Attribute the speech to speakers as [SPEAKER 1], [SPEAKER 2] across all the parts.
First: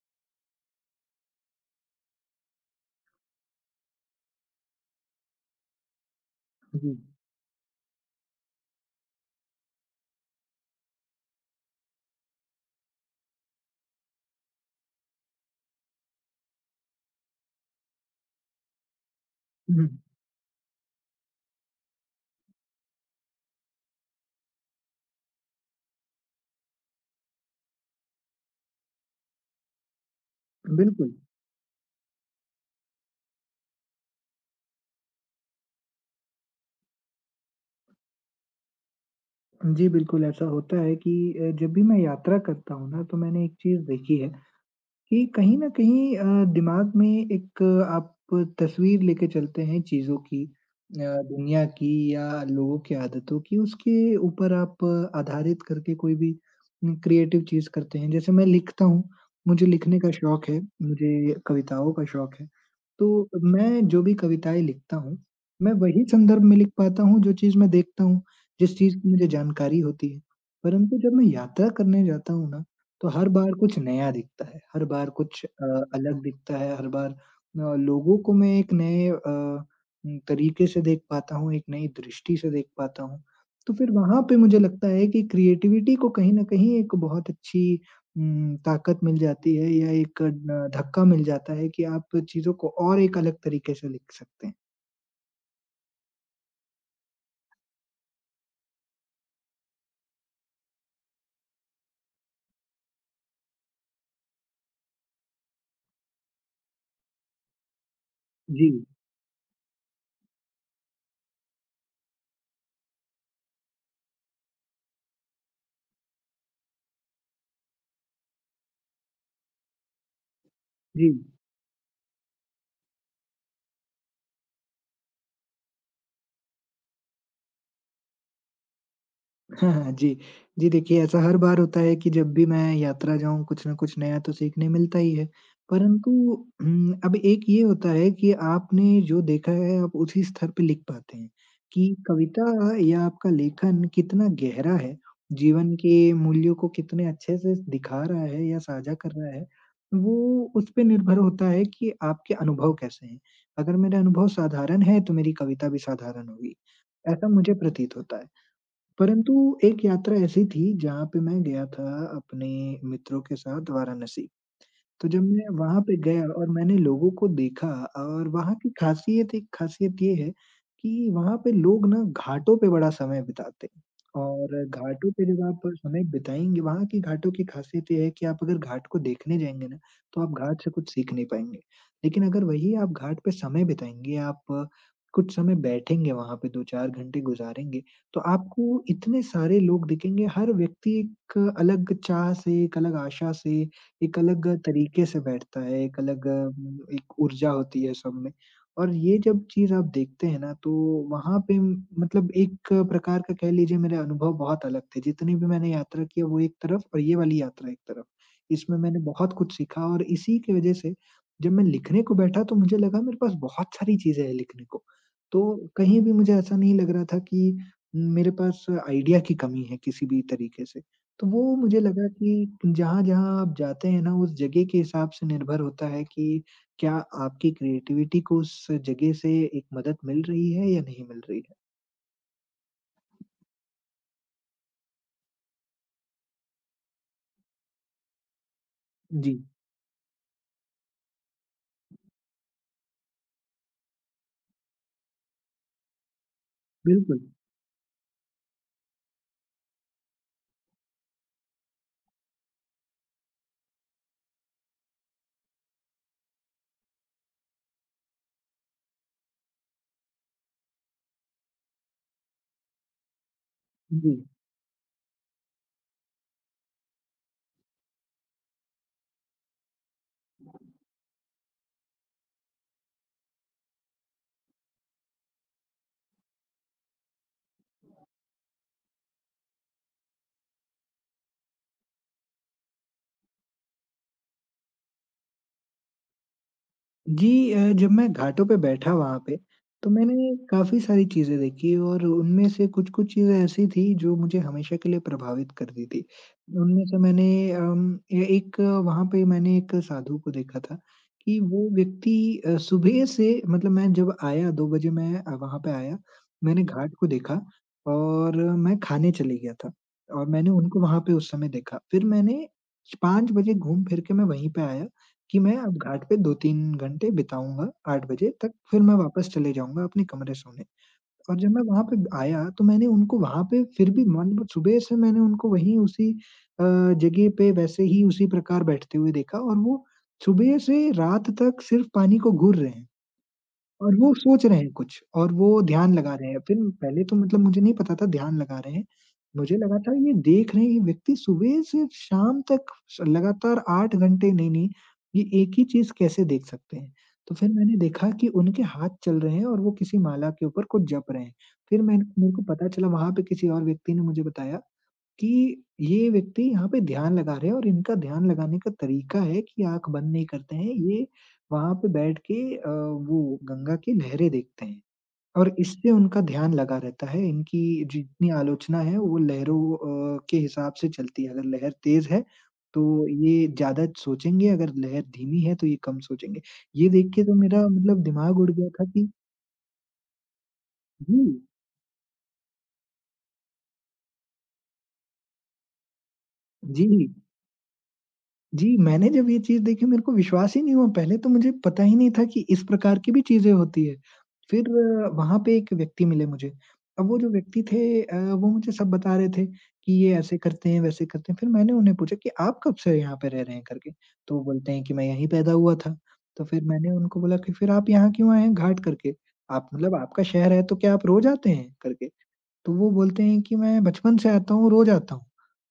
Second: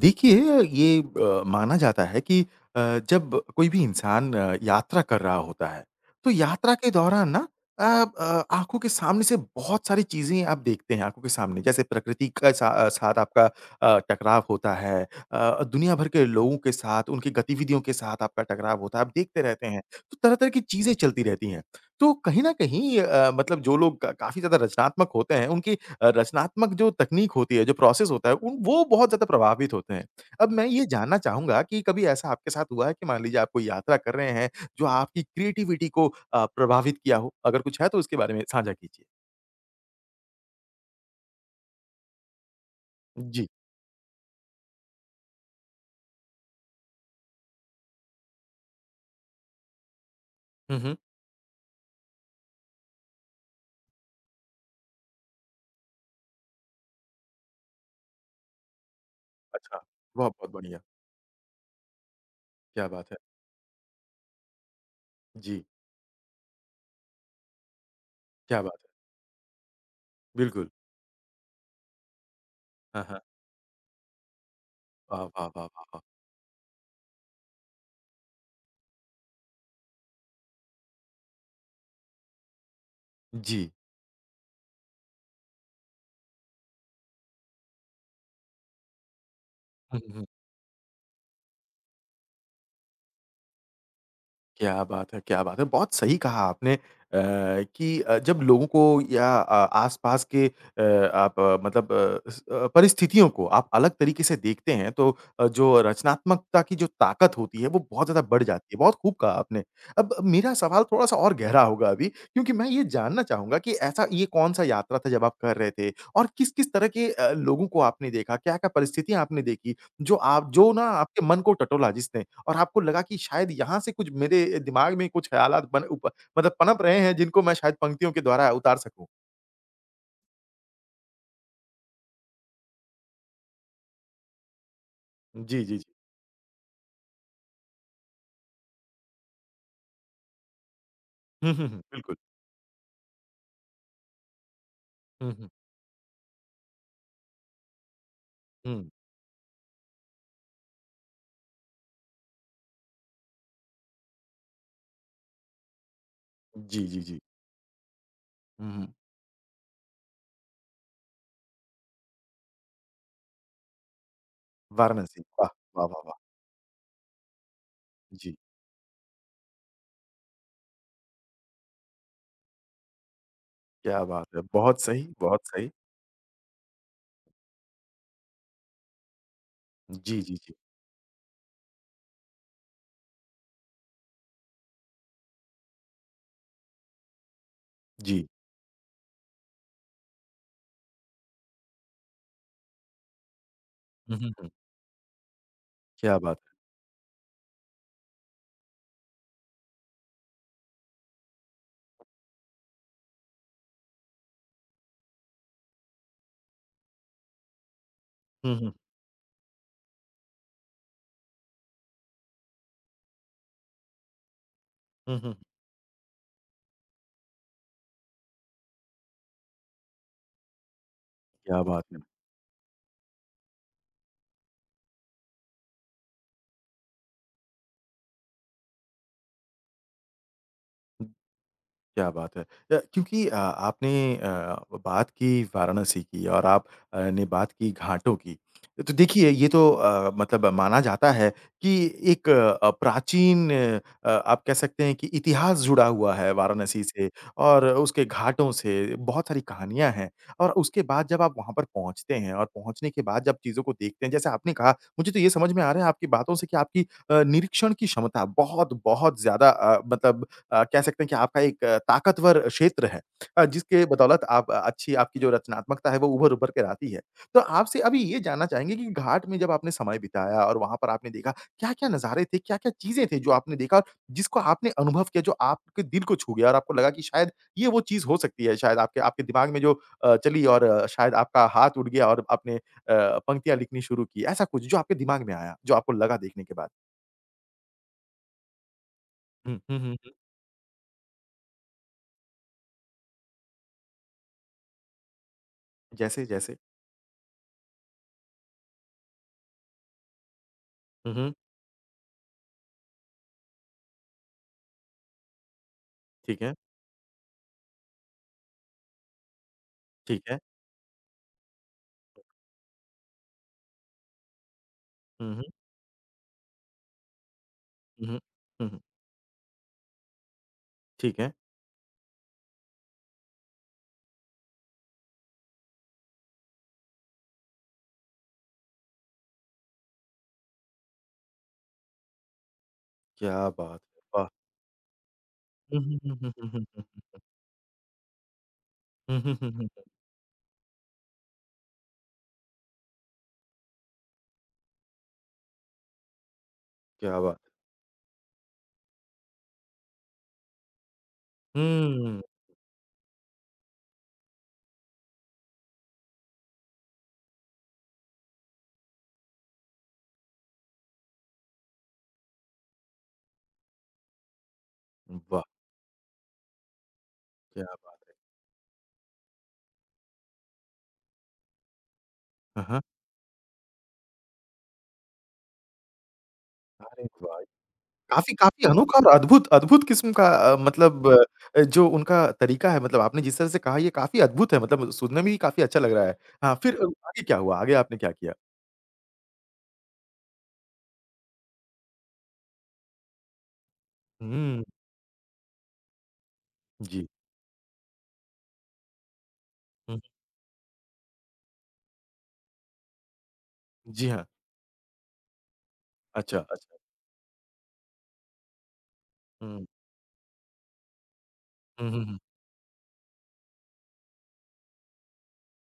[SPEAKER 1] देखिए, ये माना जाता है कि जब कोई भी इंसान यात्रा कर रहा होता है, तो यात्रा के
[SPEAKER 2] जी,
[SPEAKER 1] दौरान ना अ आँखों के सामने से बहुत सारी चीज़ें आप देखते हैं आँखों के सामने। जैसे प्रकृति के साथ आपका टकराव होता है, दुनिया भर के लोगों के साथ, उनकी गतिविधियों के साथ आपका टकराव होता है, आप देखते रहते हैं।
[SPEAKER 2] हुँ,
[SPEAKER 1] तो तरह-तरह की चीज़ें चलती रहती हैं। तो कहीं न कहीं मतलब जो लोग क काफ़ी ज़्यादा रचनात्मक होते हैं, उनकी रचनात्मक जो तकनीक होती है, जो प्रोसेस होता है, उन वो बहुत ज़्यादा प्रभावित होते हैं। अब मैं ये
[SPEAKER 2] बिल्कुल।
[SPEAKER 1] जानना चाहूँगा कि कभी ऐसा आपके साथ हुआ है कि मान लीजिए आप कोई यात्रा कर रहे हैं, जो आपकी क्रिएटिविटी को प्रभावित किया हो? अगर कुछ है तो उसके बारे में साझा कीजिए।
[SPEAKER 2] जी, बिल्कुल ऐसा होता है कि जब भी मैं यात्रा करता हूँ ना, तो मैंने
[SPEAKER 1] जी।
[SPEAKER 2] एक चीज़ देखी है कि कहीं न कहीं दिमाग में एक आप तस्वीर लेके चलते हैं चीज़ों की,
[SPEAKER 1] हुँ, हुँ।
[SPEAKER 2] दुनिया की या लोगों की आदतों की, उसके ऊपर आप आधारित करके कोई भी क्रिएटिव चीज़ करते हैं। जैसे मैं लिखता हूँ, मुझे
[SPEAKER 1] अच्छा,
[SPEAKER 2] लिखने का शौक
[SPEAKER 1] बहुत-बहुत
[SPEAKER 2] है,
[SPEAKER 1] बढ़िया।
[SPEAKER 2] मुझे कविताओं का शौक है।
[SPEAKER 1] क्या बात है!
[SPEAKER 2] तो मैं जो भी कविताएँ लिखता हूँ,
[SPEAKER 1] जी,
[SPEAKER 2] मैं वही संदर्भ में लिख पाता हूँ जो चीज़ मैं देखता हूँ,
[SPEAKER 1] क्या
[SPEAKER 2] जिस
[SPEAKER 1] बात
[SPEAKER 2] चीज़
[SPEAKER 1] है!
[SPEAKER 2] की मुझे जानकारी होती है।
[SPEAKER 1] बिल्कुल।
[SPEAKER 2] परंतु जब मैं यात्रा करने जाता हूँ ना,
[SPEAKER 1] हाँ,
[SPEAKER 2] तो
[SPEAKER 1] हाँ।
[SPEAKER 2] हर बार कुछ नया दिखता है, हर बार
[SPEAKER 1] वाह,
[SPEAKER 2] कुछ
[SPEAKER 1] वाह, वाह, वाह, वाह!
[SPEAKER 2] अलग दिखता है, हर बार लोगों को मैं एक नए तरीके से देख पाता हूँ, एक नई दृष्टि से देख पाता हूँ।
[SPEAKER 1] जी।
[SPEAKER 2] तो फिर वहाँ पे मुझे लगता है कि क्रिएटिविटी को कहीं न कहीं एक बहुत अच्छी ताकत मिल जाती है या
[SPEAKER 1] हुँ, हुँ,
[SPEAKER 2] एक
[SPEAKER 1] हुँ।
[SPEAKER 2] धक्का मिल जाता है कि आप चीज़ों को और एक अलग तरीके से लिख सकते हैं।
[SPEAKER 1] क्या बात है, क्या बात है! बहुत सही कहा आपने अ, कि जब लोगों को या आस-पास के आप मतलब परिस्थितियों को आप अलग तरीके से देखते हैं तो जो रचनात्मकता की जो ताकत होती है वो बहुत ज़्यादा बढ़
[SPEAKER 2] जी,
[SPEAKER 1] जाती है। बहुत खूब कहा आपने। अब मेरा सवाल थोड़ा-सा और गहरा होगा अभी क्योंकि मैं ये जानना चाहूँगा कि ऐसा ये कौन-सा यात्रा था जब आप कर रहे थे? और किस-किस तरह के लोगों को आपने देखा? क्या-क्या परिस्थितियाँ आपने देखी जो
[SPEAKER 2] जी।
[SPEAKER 1] आपके मन को टटोला जिसने? और आपको लगा कि शायद यहाँ से कुछ मेरे दिमाग में कुछ ख़्यालात बन उप मतलब पनप रहे हैं जिनको मैं शायद पंक्तियों के द्वारा उतार सकूँ।
[SPEAKER 2] हाँ, हाँ, जी। जी, देखिए ऐसा हर बार होता है कि जब भी मैं यात्रा जाऊँ कुछ न कुछ नया तो सीखने मिलता ही है।
[SPEAKER 1] जी, जी, जी।
[SPEAKER 2] परंतु अब एक ये होता है कि आपने जो देखा है आप उसी स्तर पे लिख पाते हैं,
[SPEAKER 1] हुँ, हुँ, हुँ,
[SPEAKER 2] कि
[SPEAKER 1] बिल्कुल।
[SPEAKER 2] कविता या आपका लेखन कितना गहरा है,
[SPEAKER 1] हुँ, हुँ,
[SPEAKER 2] जीवन के मूल्यों को कितने अच्छे से दिखा रहा है या
[SPEAKER 1] हुँ।
[SPEAKER 2] साझा कर रहा है, वो उस पे निर्भर होता है कि आपके अनुभव कैसे हैं। अगर मेरे अनुभव साधारण है तो मेरी कविता भी साधारण होगी।
[SPEAKER 1] जी, जी, जी।
[SPEAKER 2] ऐसा मुझे प्रतीत होता है।
[SPEAKER 1] हुँ, हुँ।
[SPEAKER 2] परंतु एक यात्रा ऐसी थी जहाँ पे मैं गया था अपने मित्रों के साथ वाराणसी। तो
[SPEAKER 1] वाराणसी,
[SPEAKER 2] जब मैं
[SPEAKER 1] वाह!
[SPEAKER 2] वहाँ
[SPEAKER 1] वाह,
[SPEAKER 2] पे
[SPEAKER 1] वाह, वाह!
[SPEAKER 2] गया और मैंने लोगों को देखा और
[SPEAKER 1] जी,
[SPEAKER 2] वहाँ की ख़ासियत, एक ख़ासियत ये है कि वहाँ पे लोग ना घाटों पे बड़ा समय बिताते हैं
[SPEAKER 1] क्या बात है।
[SPEAKER 2] और
[SPEAKER 1] बहुत सही,
[SPEAKER 2] घाटों पे
[SPEAKER 1] बहुत
[SPEAKER 2] जब आप
[SPEAKER 1] सही।
[SPEAKER 2] समय बिताएँगे, वहाँ की घाटों की ख़ासियत ये है कि आप अगर घाट को देखने जाएँगे ना,
[SPEAKER 1] जी,
[SPEAKER 2] तो आप
[SPEAKER 1] जी, जी।
[SPEAKER 2] घाट से कुछ सीख नहीं पाएँगे। लेकिन अगर वही आप घाट पे समय बिताएँगे, आप कुछ समय बैठेंगे वहाँ पे, 2-4 घंटे गुज़ारेंगे, तो
[SPEAKER 1] जी।
[SPEAKER 2] आपको इतने सारे लोग दिखेंगे, हर व्यक्ति एक अलग चाह से, एक अलग आशा से,
[SPEAKER 1] हुँ,
[SPEAKER 2] एक
[SPEAKER 1] हुँ,
[SPEAKER 2] अलग
[SPEAKER 1] हुँ।
[SPEAKER 2] तरीके से बैठता है, एक
[SPEAKER 1] क्या
[SPEAKER 2] अलग
[SPEAKER 1] बात है।
[SPEAKER 2] एक ऊर्जा होती है सब में। और ये जब चीज़ आप देखते हैं ना, तो वहाँ पे मतलब एक प्रकार का कह लीजिए, मेरे अनुभव बहुत अलग थे। जितनी भी मैंने यात्रा की है वो एक तरफ और ये वाली यात्रा एक तरफ।
[SPEAKER 1] हुँ, हुँ।
[SPEAKER 2] इसमें मैंने बहुत कुछ सीखा और इसी की वज़ह से जब मैं लिखने को बैठा तो मुझे लगा मेरे पास बहुत सारी चीज़ें हैं लिखने को।
[SPEAKER 1] हुँ,
[SPEAKER 2] तो
[SPEAKER 1] हुँ।
[SPEAKER 2] कहीं भी मुझे ऐसा नहीं लग रहा था कि मेरे पास आइडिया की कमी है किसी भी तरीके से। तो वो
[SPEAKER 1] क्या
[SPEAKER 2] मुझे
[SPEAKER 1] बात
[SPEAKER 2] लगा कि जहाँ-जहाँ आप जाते हैं ना, उस जगह के हिसाब से निर्भर होता है कि क्या आपकी क्रिएटिविटी को उस जगह से एक मदद मिल रही है या नहीं
[SPEAKER 1] है।
[SPEAKER 2] मिल रही है।
[SPEAKER 1] क्या बात है। क्योंकि आपने बात की वाराणसी की और आप ने बात की घाटों की। तो देखिए
[SPEAKER 2] जी,
[SPEAKER 1] ये तो मतलब माना जाता है कि एक प्राचीन आप कह सकते हैं कि इतिहास जुड़ा हुआ है वाराणसी से
[SPEAKER 2] बिल्कुल।
[SPEAKER 1] और उसके घाटों से बहुत सारी कहानियाँ हैं। और उसके बाद जब आप वहाँ पर पहुँचते हैं और पहुँचने के बाद जब चीज़ों को देखते हैं जैसे आपने कहा मुझे तो ये समझ में आ रहा है आपकी बातों से कि आपकी निरीक्षण की क्षमता बहुत-बहुत ज़्यादा मतलब कह सकते हैं कि आपका एक ताकतवर क्षेत्र है जिसके
[SPEAKER 2] जी।
[SPEAKER 1] बदौलत आप अच्छी आपकी जो रचनात्मकता है वो उभर-उभर कर आती है। तो आपसे अभी ये जानना चाहेंगे कि घाट में जब आपने समय बिताया और वहाँ पर आपने देखा, क्या-क्या नज़ारे थे, क्या-क्या चीज़ें थी जो आपने देखा, और जिसको आपने अनुभव किया जो आपके दिल को छू गया और आपको लगा कि शायद ये वो चीज़ हो सकती है, शायद आपके आपके दिमाग में जो चली और शायद आपका हाथ उठ गया और आपने पंक्तियाँ लिखनी शुरू की, ऐसा कुछ जो आपके दिमाग में आया, जो आपको लगा देखने के बाद?
[SPEAKER 2] जी, जब मैं घाटों पे बैठा वहाँ पे,
[SPEAKER 1] हुँ, हुँ,
[SPEAKER 2] तो
[SPEAKER 1] हुँ, हुँ।
[SPEAKER 2] मैंने काफ़ी सारी चीज़ें देखी और उनमें से कुछ-कुछ चीज़ें ऐसी थी जो मुझे हमेशा के लिए प्रभावित कर दी थी।
[SPEAKER 1] जैसे, जैसे?
[SPEAKER 2] उनमें से मैंने अम, ए एक वहाँ पे मैंने एक साधु को देखा था
[SPEAKER 1] हुँ, हुँ।
[SPEAKER 2] कि वो व्यक्ति सुबह से, मतलब मैं जब आया 2 बजे मैं वहाँ पे आया,
[SPEAKER 1] ठीक है,
[SPEAKER 2] मैंने घाट को देखा और मैं खाने चले गया था
[SPEAKER 1] ठीक
[SPEAKER 2] और
[SPEAKER 1] है।
[SPEAKER 2] मैंने उनको वहाँ पे उस समय देखा। फिर मैंने 5 बजे घूम फिर के मैं वहीं पे आया
[SPEAKER 1] हुँ,
[SPEAKER 2] कि
[SPEAKER 1] हुँ।
[SPEAKER 2] मैं अब घाट पे 2-3 घंटे बिताऊँगा 8
[SPEAKER 1] हुँ, हुँ।
[SPEAKER 2] बजे तक,
[SPEAKER 1] हुँ, हुँ।
[SPEAKER 2] फिर मैं वापस चले जाऊँगा अपने कमरे सोने।
[SPEAKER 1] ठीक है।
[SPEAKER 2] और जब मैं वहाँ पे आया तो मैंने उनको वहाँ पे फिर भी, मान लो सुबह से मैंने उनको वहीं उसी अ, जगह पे वैसे ही उसी प्रकार बैठते हुए देखा और वो सुबह से रात तक सिर्फ़ पानी को घूर रहे हैं।
[SPEAKER 1] क्या बात
[SPEAKER 2] और
[SPEAKER 1] है!
[SPEAKER 2] वो
[SPEAKER 1] वाह!
[SPEAKER 2] सोच रहे हैं कुछ और वो
[SPEAKER 1] हुँ,
[SPEAKER 2] ध्यान
[SPEAKER 1] हुँ,
[SPEAKER 2] लगा
[SPEAKER 1] हुँ,
[SPEAKER 2] रहे
[SPEAKER 1] हुँ,
[SPEAKER 2] हैं।
[SPEAKER 1] हुँ,
[SPEAKER 2] फिर
[SPEAKER 1] हुँ, हुँ।
[SPEAKER 2] पहले तो मतलब मुझे नहीं पता था ध्यान लगा रहे हैं।
[SPEAKER 1] हुँ, हुँ, हुँ,
[SPEAKER 2] मुझे लगा
[SPEAKER 1] हुँ।
[SPEAKER 2] था ये देख रहे हैं, ये व्यक्ति सुबह से शाम तक स लगातार 8 घंटे, नहीं, नहीं, ये एक ही चीज़ कैसे देख सकते हैं।
[SPEAKER 1] क्या
[SPEAKER 2] तो
[SPEAKER 1] बात
[SPEAKER 2] फिर
[SPEAKER 1] है!
[SPEAKER 2] मैंने देखा कि उनके हाथ चल रहे हैं और वो किसी माला के ऊपर कुछ जप रहे हैं। फिर मैंने,
[SPEAKER 1] हुँ।
[SPEAKER 2] मेरे को पता चला वहाँ पे, किसी और व्यक्ति ने मुझे बताया कि ये व्यक्ति यहाँ पे ध्यान लगा रहे हैं और इनका ध्यान लगाने का तरीका है कि आँख बंद नहीं करते हैं, ये वहाँ पे बैठ के वो गंगा की लहरें देखते हैं
[SPEAKER 1] वाह!
[SPEAKER 2] और इससे उनका ध्यान लगा रहता है। इनकी
[SPEAKER 1] क्या
[SPEAKER 2] जितनी आलोचना है वो लहरों के हिसाब से चलती है। अगर लहर तेज़ है,
[SPEAKER 1] हाँ, हाँ।
[SPEAKER 2] तो ये ज़्यादा सोचेंगे, अगर लहर धीमी है, तो ये कम सोचेंगे। ये
[SPEAKER 1] अरे
[SPEAKER 2] देख के तो
[SPEAKER 1] वाह!
[SPEAKER 2] मेरा मतलब
[SPEAKER 1] काफ़ी
[SPEAKER 2] दिमाग उड़
[SPEAKER 1] काफ़ी
[SPEAKER 2] गया था
[SPEAKER 1] अनोखा और
[SPEAKER 2] कि
[SPEAKER 1] अद्भुत अद्भुत किस्म का मतलब
[SPEAKER 2] जी,
[SPEAKER 1] जो उनका तरीका है मतलब आपने जिस तरह से कहा ये काफ़ी अद्भुत है मतलब सुनने में ही काफ़ी अच्छा लग रहा है। हाँ, फिर
[SPEAKER 2] जी।
[SPEAKER 1] आगे क्या हुआ? आगे आपने क्या किया?
[SPEAKER 2] जी, मैंने जब ये चीज़ देखी मेरे को विश्वास ही नहीं हुआ, पहले तो मुझे पता ही नहीं था कि इस प्रकार की भी चीज़ें होती है।
[SPEAKER 1] हुँ।
[SPEAKER 2] फिर वहाँ पे एक व्यक्ति मिले मुझे,
[SPEAKER 1] जी।
[SPEAKER 2] अब वो जो व्यक्ति थे वो मुझे सब बता रहे थे कि
[SPEAKER 1] हुँ।
[SPEAKER 2] ये ऐसे करते हैं, वैसे करते हैं, फिर मैंने उन्हें पूछा कि आप कब से यहाँ पे रह रहे हैं करके?
[SPEAKER 1] जी हाँ।
[SPEAKER 2] तो वो बोलते हैं कि मैं यहीं पैदा हुआ था।
[SPEAKER 1] अच्छा,
[SPEAKER 2] तो फिर
[SPEAKER 1] अच्छा।
[SPEAKER 2] मैंने उनको बोला कि फिर आप यहाँ क्यों आए हैं घाट करके?
[SPEAKER 1] हुँ।
[SPEAKER 2] आप मतलब आपका शहर है तो क्या आप रोज़ आते हैं?
[SPEAKER 1] हुँ, हुँ,
[SPEAKER 2] करके।
[SPEAKER 1] हुँ।
[SPEAKER 2] तो वो बोलते हैं कि मैं बचपन से आता हूँ, रोज़ आता हूँ।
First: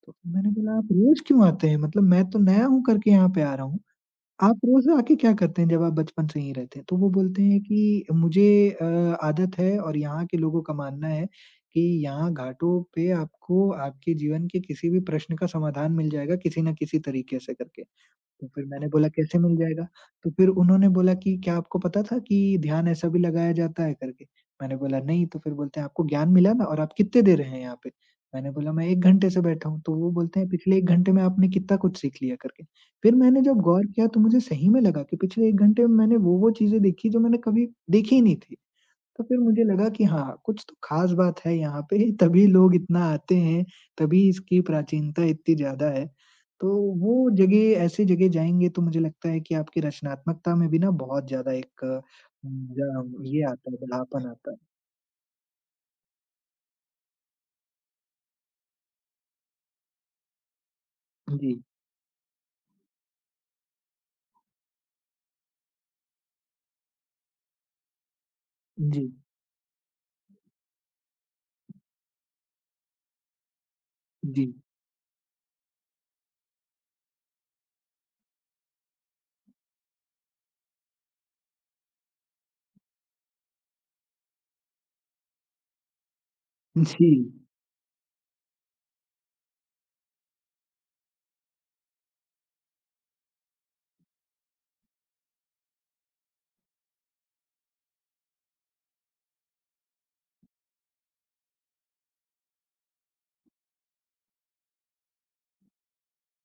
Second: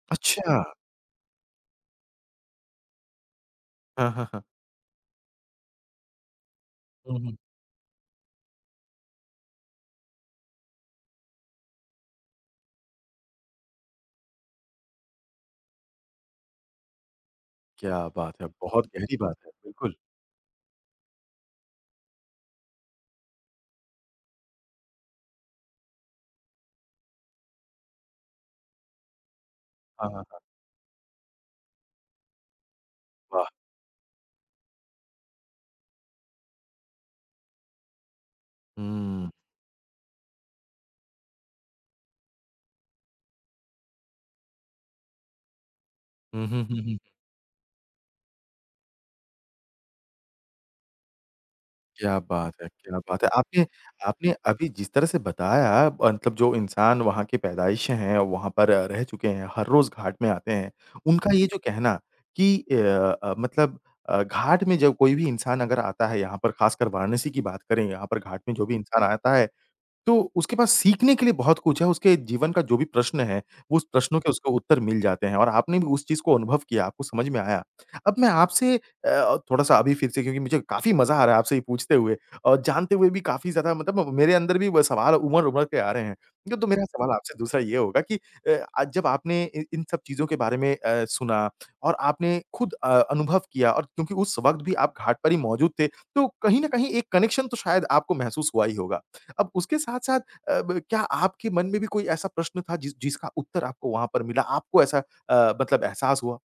[SPEAKER 2] तो मैंने
[SPEAKER 1] अच्छा!
[SPEAKER 2] बोला आप रोज़ क्यों आते हैं? मतलब मैं तो नया हूँ करके यहाँ पे आ रहा हूँ।
[SPEAKER 1] हाँ, हाँ, हाँ।
[SPEAKER 2] आप रोज़ आके क्या करते हैं जब आप बचपन से यहीं रहते हैं? तो वो
[SPEAKER 1] हुँ, हुँ।
[SPEAKER 2] बोलते हैं कि मुझे आदत है और यहाँ के लोगों का मानना है कि यहाँ घाटों पे आपको आपके जीवन के किसी भी प्रश्न का समाधान मिल जाएगा किसी न किसी तरीके से करके।
[SPEAKER 1] क्या बात है!
[SPEAKER 2] तो फिर
[SPEAKER 1] बहुत
[SPEAKER 2] मैंने बोला
[SPEAKER 1] गहरी बात
[SPEAKER 2] कैसे
[SPEAKER 1] है।
[SPEAKER 2] मिल जाएगा?
[SPEAKER 1] बिल्कुल।
[SPEAKER 2] तो फिर उन्होंने बोला कि क्या आपको पता था कि ध्यान ऐसा भी लगाया जाता है करके? मैंने बोला नहीं, तो फिर बोलते हैं आपको ज्ञान मिला ना, और आप कितने देर हैं यहाँ पे? मैंने बोला मैं 1 घंटे से बैठा हूँ, तो
[SPEAKER 1] हाँ,
[SPEAKER 2] वो
[SPEAKER 1] हाँ, हाँ।
[SPEAKER 2] बोलते हैं पिछले 1 घंटे में आपने कितना कुछ सीख लिया करके। फिर मैंने
[SPEAKER 1] वाह!
[SPEAKER 2] जब गौर किया तो मुझे सही में लगा कि पिछले 1 घंटे में मैंने वो-वो चीज़ें देखी जो मैंने कभी देखी ही नहीं थी। तो
[SPEAKER 1] हुँ।
[SPEAKER 2] फिर मुझे लगा कि हाँ, कुछ तो ख़ास बात है यहाँ पे, तभी लोग इतना आते हैं, तभी इसकी प्राचीनता इतनी ज़्यादा है।
[SPEAKER 1] हुँ, हुँ,
[SPEAKER 2] तो
[SPEAKER 1] हुँ, हुँ।
[SPEAKER 2] वो जगह, ऐसी जगह जाएँगे तो मुझे लगता है कि आपकी रचनात्मकता में भी ना बहुत ज़्यादा एक
[SPEAKER 1] क्या बात है,
[SPEAKER 2] उम,
[SPEAKER 1] क्या बात
[SPEAKER 2] ज
[SPEAKER 1] है!
[SPEAKER 2] ये
[SPEAKER 1] आपने
[SPEAKER 2] आता है, बढ़ापन
[SPEAKER 1] आपने
[SPEAKER 2] आता है।
[SPEAKER 1] अभी जिस तरह से बताया मतलब जो इंसान वहाँ के पैदाइश हैं, वहाँ पर रह चुके हैं, हर रोज़ घाट में आते हैं, उनका ये जो
[SPEAKER 2] जी,
[SPEAKER 1] कहना कि मतलब घाट में जब कोई भी इंसान अगर आता है यहाँ पर, खासकर वाराणसी की बात करें, यहाँ पर घाट में जो भी इंसान
[SPEAKER 2] जी,
[SPEAKER 1] आता है तो उसके पास सीखने के लिए बहुत कुछ है, उसके जीवन का जो भी प्रश्न है, वो उस प्रश्नों के उसको
[SPEAKER 2] जी,
[SPEAKER 1] उत्तर मिल जाते हैं और आपने भी उस चीज़ को अनुभव किया, आपको समझ में आया। अब मैं आपसे थोड़ा-सा अभी फिर से क्योंकि मुझे काफ़ी मज़ा आ रहा है आपसे ये पूछते हुए और जानते हुए भी काफ़ी ज़्यादा मतलब मेरे अंदर भी वो सवाल उमड़-उमड़ के आ रहे हैं। तो मेरा
[SPEAKER 2] जी।
[SPEAKER 1] सवाल आपसे दूसरा ये होगा कि आज जब आपने इ इन सब चीज़ों के बारे में सुना और आपने खुद अनुभव किया और क्योंकि उस वक़्त भी आप घाट पर ही मौजूद थे, तो कहीं न कहीं एक कनेक्शन तो शायद आपको महसूस हुआ ही होगा। अब उसके साथ-साथ अ, ब क्या आपके मन में भी कोई ऐसा प्रश्न था जिसका उत्तर आपको वहाँ पर मिला? आपको ऐसा मतलब एहसास हुआ?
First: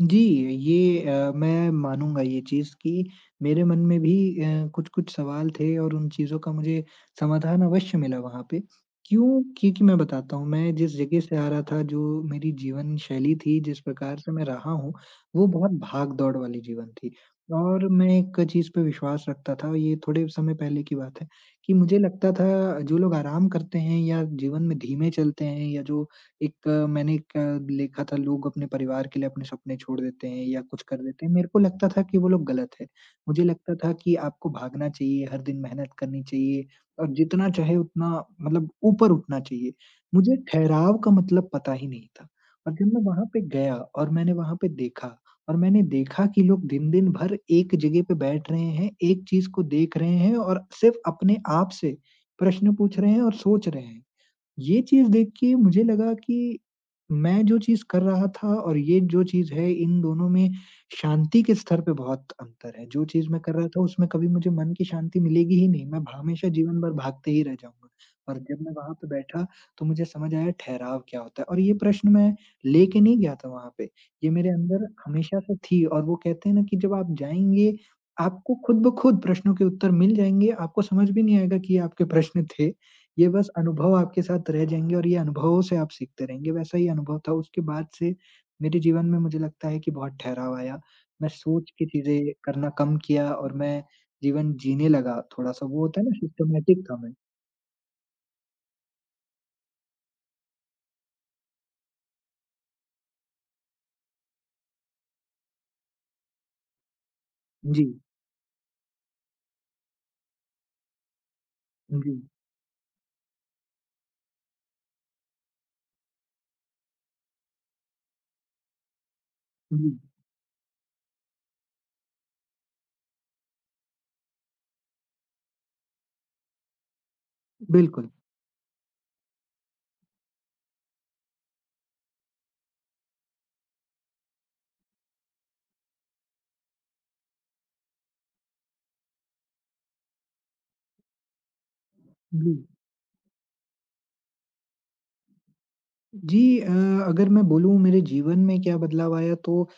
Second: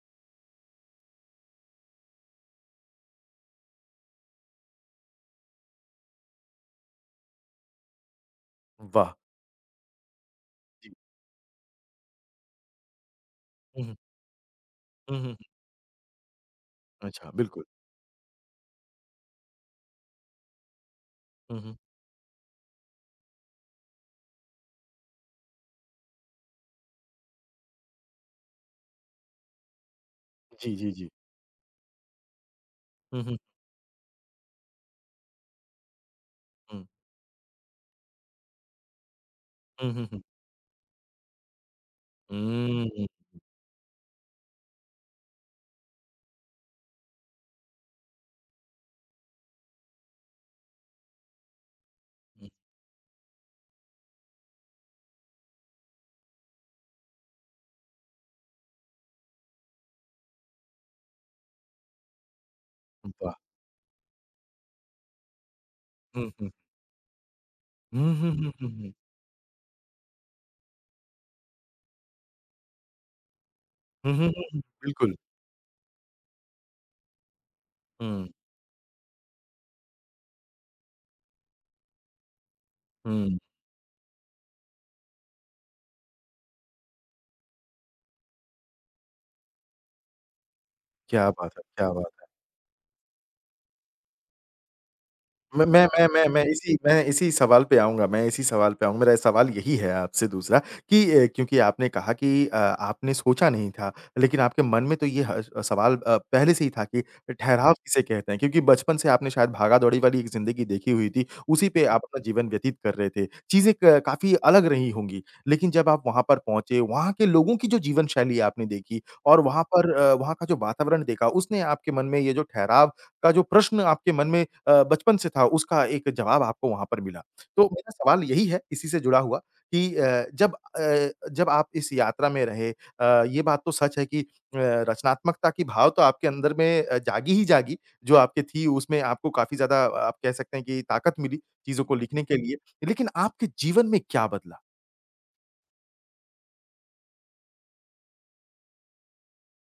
[SPEAKER 2] जी, ये, मैं मानूँगा ये चीज़ कि मेरे मन में भी कुछ-कुछ सवाल थे और उन चीज़ों का मुझे समाधान अवश्य मिला वहाँ पे।
[SPEAKER 1] वाह!
[SPEAKER 2] क्यों? क्योंकि मैं बताता हूँ, मैं
[SPEAKER 1] जी।
[SPEAKER 2] जिस जगह से आ रहा था, जो मेरी जीवन शैली थी, जिस
[SPEAKER 1] हुँ, हुँ।
[SPEAKER 2] प्रकार से मैं रहा हूँ,
[SPEAKER 1] हुँ, हुँ, हुँ।
[SPEAKER 2] वो बहुत भाग-दौड़ वाली जीवन थी
[SPEAKER 1] अच्छा, बिल्कुल।
[SPEAKER 2] और मैं एक चीज़ पे विश्वास रखता था, ये थोड़े समय पहले की बात है,
[SPEAKER 1] हुँ,
[SPEAKER 2] कि
[SPEAKER 1] हुँ।
[SPEAKER 2] मुझे लगता था जो लोग आराम करते हैं या जीवन में धीमे चलते हैं या जो एक अ, मैंने एक देखा था, लोग अपने परिवार के लिए अपने सपने छोड़ देते हैं या
[SPEAKER 1] जी,
[SPEAKER 2] कुछ
[SPEAKER 1] जी,
[SPEAKER 2] कर
[SPEAKER 1] जी।
[SPEAKER 2] देते हैं। मेरे को लगता था कि वो लोग गलत है।
[SPEAKER 1] हुँ, हुँ,
[SPEAKER 2] मुझे लगता था कि आपको भागना चाहिए, हर दिन मेहनत करनी चाहिए
[SPEAKER 1] हुँ।
[SPEAKER 2] और जितना चाहे उतना मतलब ऊपर उठना चाहिए।
[SPEAKER 1] हुँ, हुँ, हुँ।
[SPEAKER 2] मुझे ठहराव का मतलब पता ही नहीं था
[SPEAKER 1] हुँ,
[SPEAKER 2] और
[SPEAKER 1] हुँ,
[SPEAKER 2] जब मैं
[SPEAKER 1] हुँ।
[SPEAKER 2] वहाँ पे गया और मैंने वहाँ पे देखा और मैंने देखा कि लोग दिन-दिन भर एक जगह पे बैठ रहे हैं, एक चीज़ को देख रहे हैं और सिर्फ़ अपने आप से प्रश्न पूछ रहे हैं और सोच रहे हैं। ये चीज़ देख के मुझे लगा कि मैं जो चीज़ कर रहा था और ये जो चीज़ है, इन दोनों में शांति के स्तर पे बहुत अंतर है। जो चीज़
[SPEAKER 1] वाह!
[SPEAKER 2] मैं कर रहा था, उसमें कभी मुझे मन की शांति मिलेगी ही नहीं। मैं
[SPEAKER 1] हुँ,
[SPEAKER 2] हमेशा
[SPEAKER 1] हुँ।
[SPEAKER 2] जीवन भर भागते ही रह जाऊँगा,
[SPEAKER 1] हुँ, हुँ,
[SPEAKER 2] और
[SPEAKER 1] हुँ,
[SPEAKER 2] जब
[SPEAKER 1] हुँ,
[SPEAKER 2] मैं
[SPEAKER 1] हुँ।
[SPEAKER 2] वहाँ पे बैठा, तो मुझे समझ आया ठहराव क्या होता है और ये प्रश्न मैं लेके नहीं गया था वहाँ पे।
[SPEAKER 1] हुँ, हुँ,
[SPEAKER 2] ये
[SPEAKER 1] हुँ,
[SPEAKER 2] मेरे
[SPEAKER 1] हुँ।
[SPEAKER 2] अंदर
[SPEAKER 1] बिल्कुल।
[SPEAKER 2] हमेशा से थी और वो कहते हैं ना कि जब आप जाएँगे,
[SPEAKER 1] हुँ,
[SPEAKER 2] आपको खुद ब खुद प्रश्नों के उत्तर मिल जाएँगे, आपको समझ भी नहीं आएगा कि ये आपके प्रश्न थे। ये
[SPEAKER 1] हुँ।
[SPEAKER 2] बस अनुभव आपके साथ रह जाएँगे और ये अनुभवों से आप सीखते रहेंगे, वैसा ही अनुभव था। उसके बाद से मेरे जीवन में मुझे लगता है कि बहुत ठहराव आया।
[SPEAKER 1] क्या
[SPEAKER 2] मैं
[SPEAKER 1] बात है!
[SPEAKER 2] सोच के
[SPEAKER 1] क्या बात है।
[SPEAKER 2] चीज़ें करना कम किया और मैं जीवन जीने लगा
[SPEAKER 1] मैं
[SPEAKER 2] थोड़ा-सा। वो
[SPEAKER 1] मैं
[SPEAKER 2] होता है
[SPEAKER 1] मैं
[SPEAKER 2] ना,
[SPEAKER 1] मैं मैं इसी
[SPEAKER 2] सिस्टमैटिक था
[SPEAKER 1] मैं
[SPEAKER 2] मैं।
[SPEAKER 1] इसी सवाल पे आऊँगा। मैं इसी सवाल पे आऊँगा। मेरा सवाल यही है आपसे दूसरा कि क्योंकि आपने कहा कि आपने सोचा नहीं था, लेकिन आपके मन में तो ये ह सवाल पहले से ही था कि ठहराव
[SPEAKER 2] जी,
[SPEAKER 1] किसे कहते हैं? क्योंकि बचपन से आपने शायद भागा-दौड़ी वाली एक ज़िंदगी देखी हुई थी, उसी पे आप अपना
[SPEAKER 2] जी,
[SPEAKER 1] जीवन व्यतीत कर रहे थे। चीज़ें क काफ़ी अलग रही होंगी, लेकिन जब आप वहाँ पर पहुँचे, वहाँ के लोगों की जो जीवन शैली आपने देखी और वहाँ पर
[SPEAKER 2] जी।
[SPEAKER 1] वहाँ का जो वातावरण देखा, उसने आपके मन में ये जो ठहराव का जो प्रश्न आपके मन में बचपन से था उसका एक जवाब आपको वहाँ पर मिला। तो मेरा
[SPEAKER 2] बिल्कुल,
[SPEAKER 1] सवाल यही है इसी से जुड़ा हुआ कि जब आप इस यात्रा में रहे ये बात तो सच है कि रचनात्मकता की भाव तो आपके अंदर में जागी ही जागी जो आपके थी उसमें आपको काफ़ी ज़्यादा आप कह सकते हैं कि ताकत मिली चीज़ों को लिखने के
[SPEAKER 2] जी।
[SPEAKER 1] लिए। लेकिन आपके जीवन में क्या बदला?
[SPEAKER 2] जी, अगर मैं बोलूँ मेरे जीवन में क्या बदलाव आया तो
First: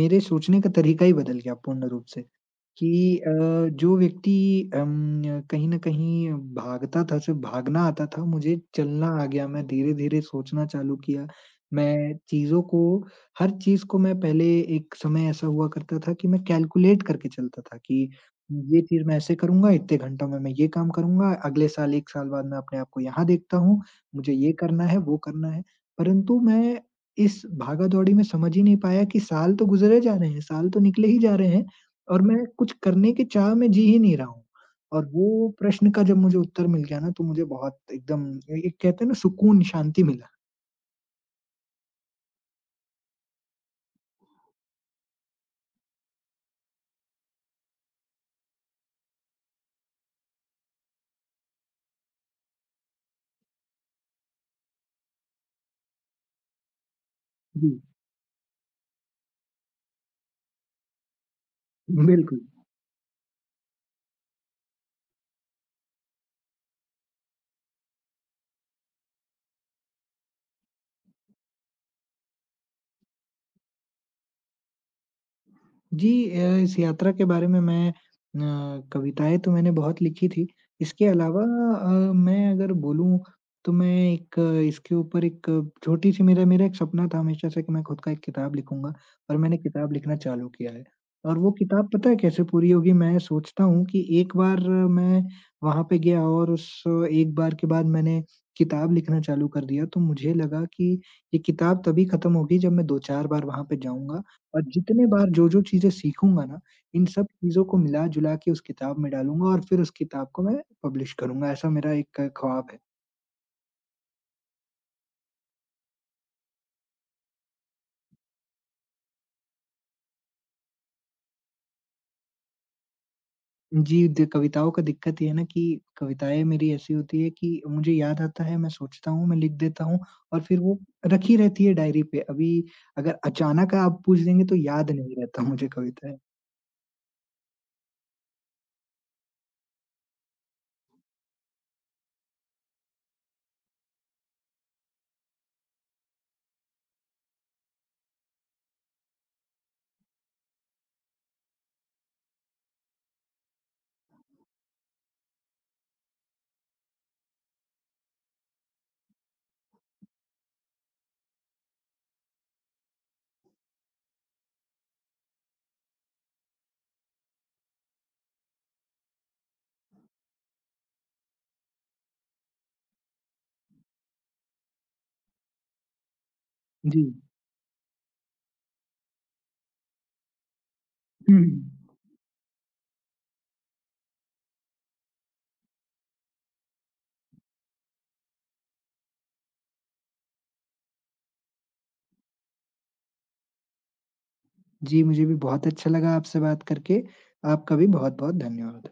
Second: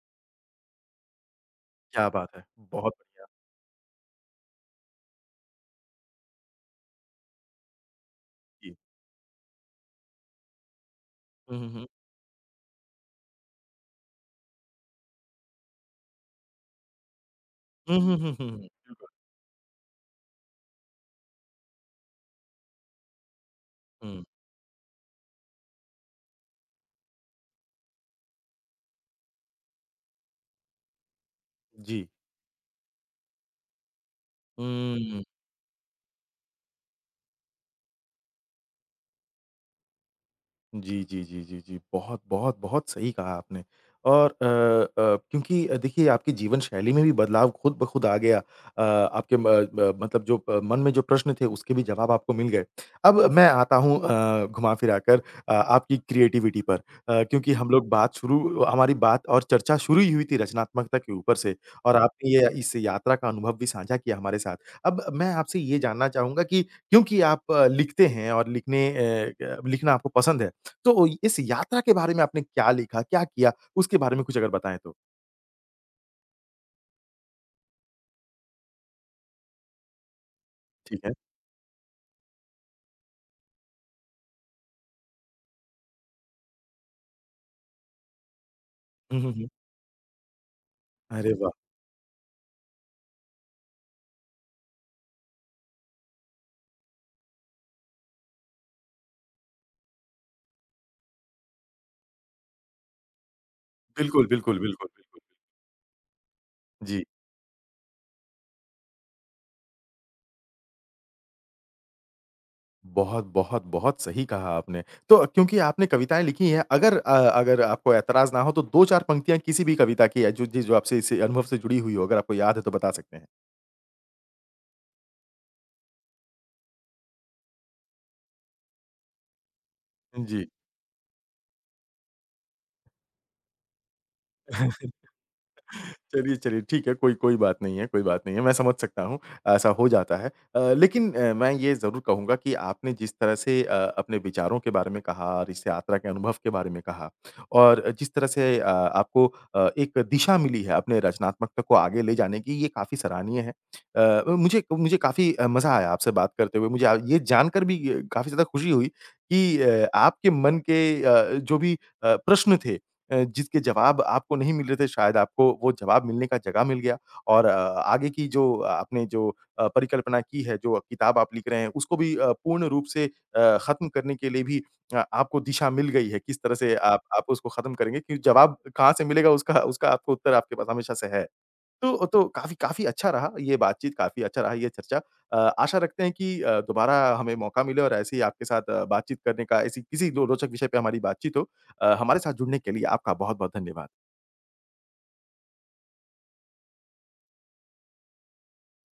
[SPEAKER 2] मेरे सोचने का तरीका ही बदल गया पूर्ण रूप
[SPEAKER 1] क्या
[SPEAKER 2] से,
[SPEAKER 1] बात है!
[SPEAKER 2] कि
[SPEAKER 1] बहुत
[SPEAKER 2] जो व्यक्ति कहीं न कहीं भागता था, सिर्फ़ भागना आता था, मुझे
[SPEAKER 1] जी।
[SPEAKER 2] चलना आ गया। मैं धीरे-धीरे सोचना चालू किया।
[SPEAKER 1] हुँ, हुँ, हुँ।
[SPEAKER 2] मैं चीज़ों को, हर चीज़ को मैं पहले, एक समय ऐसा हुआ करता था कि मैं कैलकुलेट करके चलता था
[SPEAKER 1] हुँ,
[SPEAKER 2] कि
[SPEAKER 1] हुँ, हुँ, हुँ, हुँ।
[SPEAKER 2] ये चीज़ मैं ऐसे करूँगा, इतने घंटों में मैं ये काम करूँगा, अगले साल 1 साल बाद मैं अपने आप को यहाँ देखता हूँ,
[SPEAKER 1] हुँ,
[SPEAKER 2] मुझे ये करना है, वो करना है। परंतु मैं इस भागा-दौड़ी में समझ ही नहीं पाया कि साल तो गुज़रे जा रहे हैं, साल तो निकले ही जा रहे हैं
[SPEAKER 1] जी।
[SPEAKER 2] और मैं कुछ करने की चाह में जी ही नहीं रहा हूँ। और
[SPEAKER 1] हुँ।
[SPEAKER 2] वो प्रश्न का जब मुझे उत्तर मिल गया ना, तो मुझे बहुत एकदम ए एक कहते हैं ना, सुकून, शांति मिला।
[SPEAKER 1] जी, जी, जी, जी, जी। बहुत, बहुत, बहुत सही कहा आपने। और क्योंकि देखिए आपकी जीवन शैली में भी बदलाव खुद ब खुद आ गया। आपके म म मतलब जो प मन में जो प्रश्न थे उसके भी जवाब आपको मिल गए। अब मैं आता हूँ घुमा फिरा कर आपकी क्रिएटिविटी पर। क्योंकि हम
[SPEAKER 2] जी,
[SPEAKER 1] लोग बात शुरू हमारी बात और चर्चा शुरू ही हुई थी रचनात्मकता के ऊपर से और आपने
[SPEAKER 2] बिल्कुल।
[SPEAKER 1] ये इस यात्रा का अनुभव भी साझा किया हमारे साथ। अब मैं आपसे ये जानना चाहूँगा कि क्योंकि आप लिखते हैं और लिखने अ, क लिखना आपको पसंद है। तो इस यात्रा के बारे में आपने क्या लिखा, क्या किया? उसके बारे में कुछ अगर बताएँ तो?
[SPEAKER 2] जी, इस यात्रा के बारे में मैं कविताएँ तो मैंने बहुत लिखी थी।
[SPEAKER 1] ठीक
[SPEAKER 2] इसके
[SPEAKER 1] है।
[SPEAKER 2] अलावा मैं अगर बोलूँ तो मैं एक, इसके ऊपर एक छोटी-सी, मेरा मेरा एक सपना था हमेशा से कि मैं खुद का एक किताब लिखूँगा
[SPEAKER 1] हुँ, हुँ,
[SPEAKER 2] और
[SPEAKER 1] हुँ।
[SPEAKER 2] मैंने किताब लिखना चालू किया है।
[SPEAKER 1] अरे
[SPEAKER 2] और
[SPEAKER 1] वाह!
[SPEAKER 2] वो किताब पता है कैसे पूरी होगी? मैं सोचता हूँ कि एक बार मैं वहाँ पे गया और उस, एक बार के बाद मैंने किताब लिखना चालू कर दिया, तो मुझे लगा कि ये किताब तभी खत्म होगी जब मैं 2-4 बार वहाँ पे जाऊँगा
[SPEAKER 1] बिल्कुल, बिल्कुल,
[SPEAKER 2] और
[SPEAKER 1] बिल्कुल,
[SPEAKER 2] जितने
[SPEAKER 1] बिल्कुल।
[SPEAKER 2] बार जो-जो चीज़ें सीखूँगा ना,
[SPEAKER 1] जी।
[SPEAKER 2] इन सब चीज़ों को मिला-जुला के उस किताब में डालूँगा और फिर उस किताब को मैं पब्लिश करूँगा, ऐसा मेरा एक ख्वाब है।
[SPEAKER 1] बहुत, बहुत, बहुत सही कहा आपने। तो क्योंकि आपने कविताएँ लिखी हैं, अगर आपको ऐतराज़ ना हो तो 2-4 पंक्तियाँ किसी भी कविता की है जो जी, जो आपसे इस अनुभव से जुड़ी हुई हो, अगर आपको याद है तो बता सकते हैं?
[SPEAKER 2] जी, द कविताओं का दिक्कत ये है ना कि कविताएँ मेरी ऐसी होती है कि मुझे याद आता है, मैं सोचता हूँ, मैं लिख देता हूँ और
[SPEAKER 1] जी।
[SPEAKER 2] फिर वो रखी रहती है डायरी पे। अभी अगर अचानक आप पूछ देंगे तो याद नहीं रहता मुझे कविताएँ।
[SPEAKER 1] चलिए, चलिए ठीक है, कोई कोई बात नहीं है, कोई बात नहीं है, मैं समझ सकता हूँ, ऐसा हो जाता है। लेकिन मैं ये ज़रूर कहूँगा कि आपने जिस तरह से अपने विचारों के बारे में कहा, रिस यात्रा के अनुभव के बारे में कहा और जिस तरह से आपको एक दिशा मिली है अपने रचनात्मकता को आगे ले जाने की, ये काफ़ी सराहनीय है। अ, मुझे मुझे काफ़ी मज़ा आया आपसे बात करते हुए, मुझे आ ये जानकर भी काफ़ी ज़्यादा खुशी हुई कि आपके मन के जो भी प्रश्न थे जिसके जवाब आपको नहीं मिल रहे थे शायद आपको वो जवाब मिलने का जगह मिल गया और आगे की जो आपने जो परिकल्पना की है, जो किताब आप लिख रहे हैं उसको भी पूर्ण रूप से ख़त्म करने के लिए भी आपको दिशा मिल गई है, किस तरह से आप
[SPEAKER 2] जी।
[SPEAKER 1] आप उसको ख़त्म करेंगे क्योंकि जवाब कहाँ से मिलेगा उसका उसका आपको उत्तर आपके पास हमेशा से है।
[SPEAKER 2] हुँ।
[SPEAKER 1] तो काफ़ी काफ़ी अच्छा रहा ये बातचीत, काफ़ी अच्छा रहा ये चर्चा। अ, आशा रखते हैं कि दोबारा हमें मौका मिले और ऐसे ही आपके साथ बातचीत करने का, ऐसी किसी रो रोचक विषय पे हमारी बातचीत हो। हमारे साथ जुड़ने के लिए आपका बहुत-बहुत धन्यवाद।
[SPEAKER 2] जी, मुझे भी बहुत अच्छा लगा आपसे बात करके। आपका भी बहुत-बहुत धन्यवाद।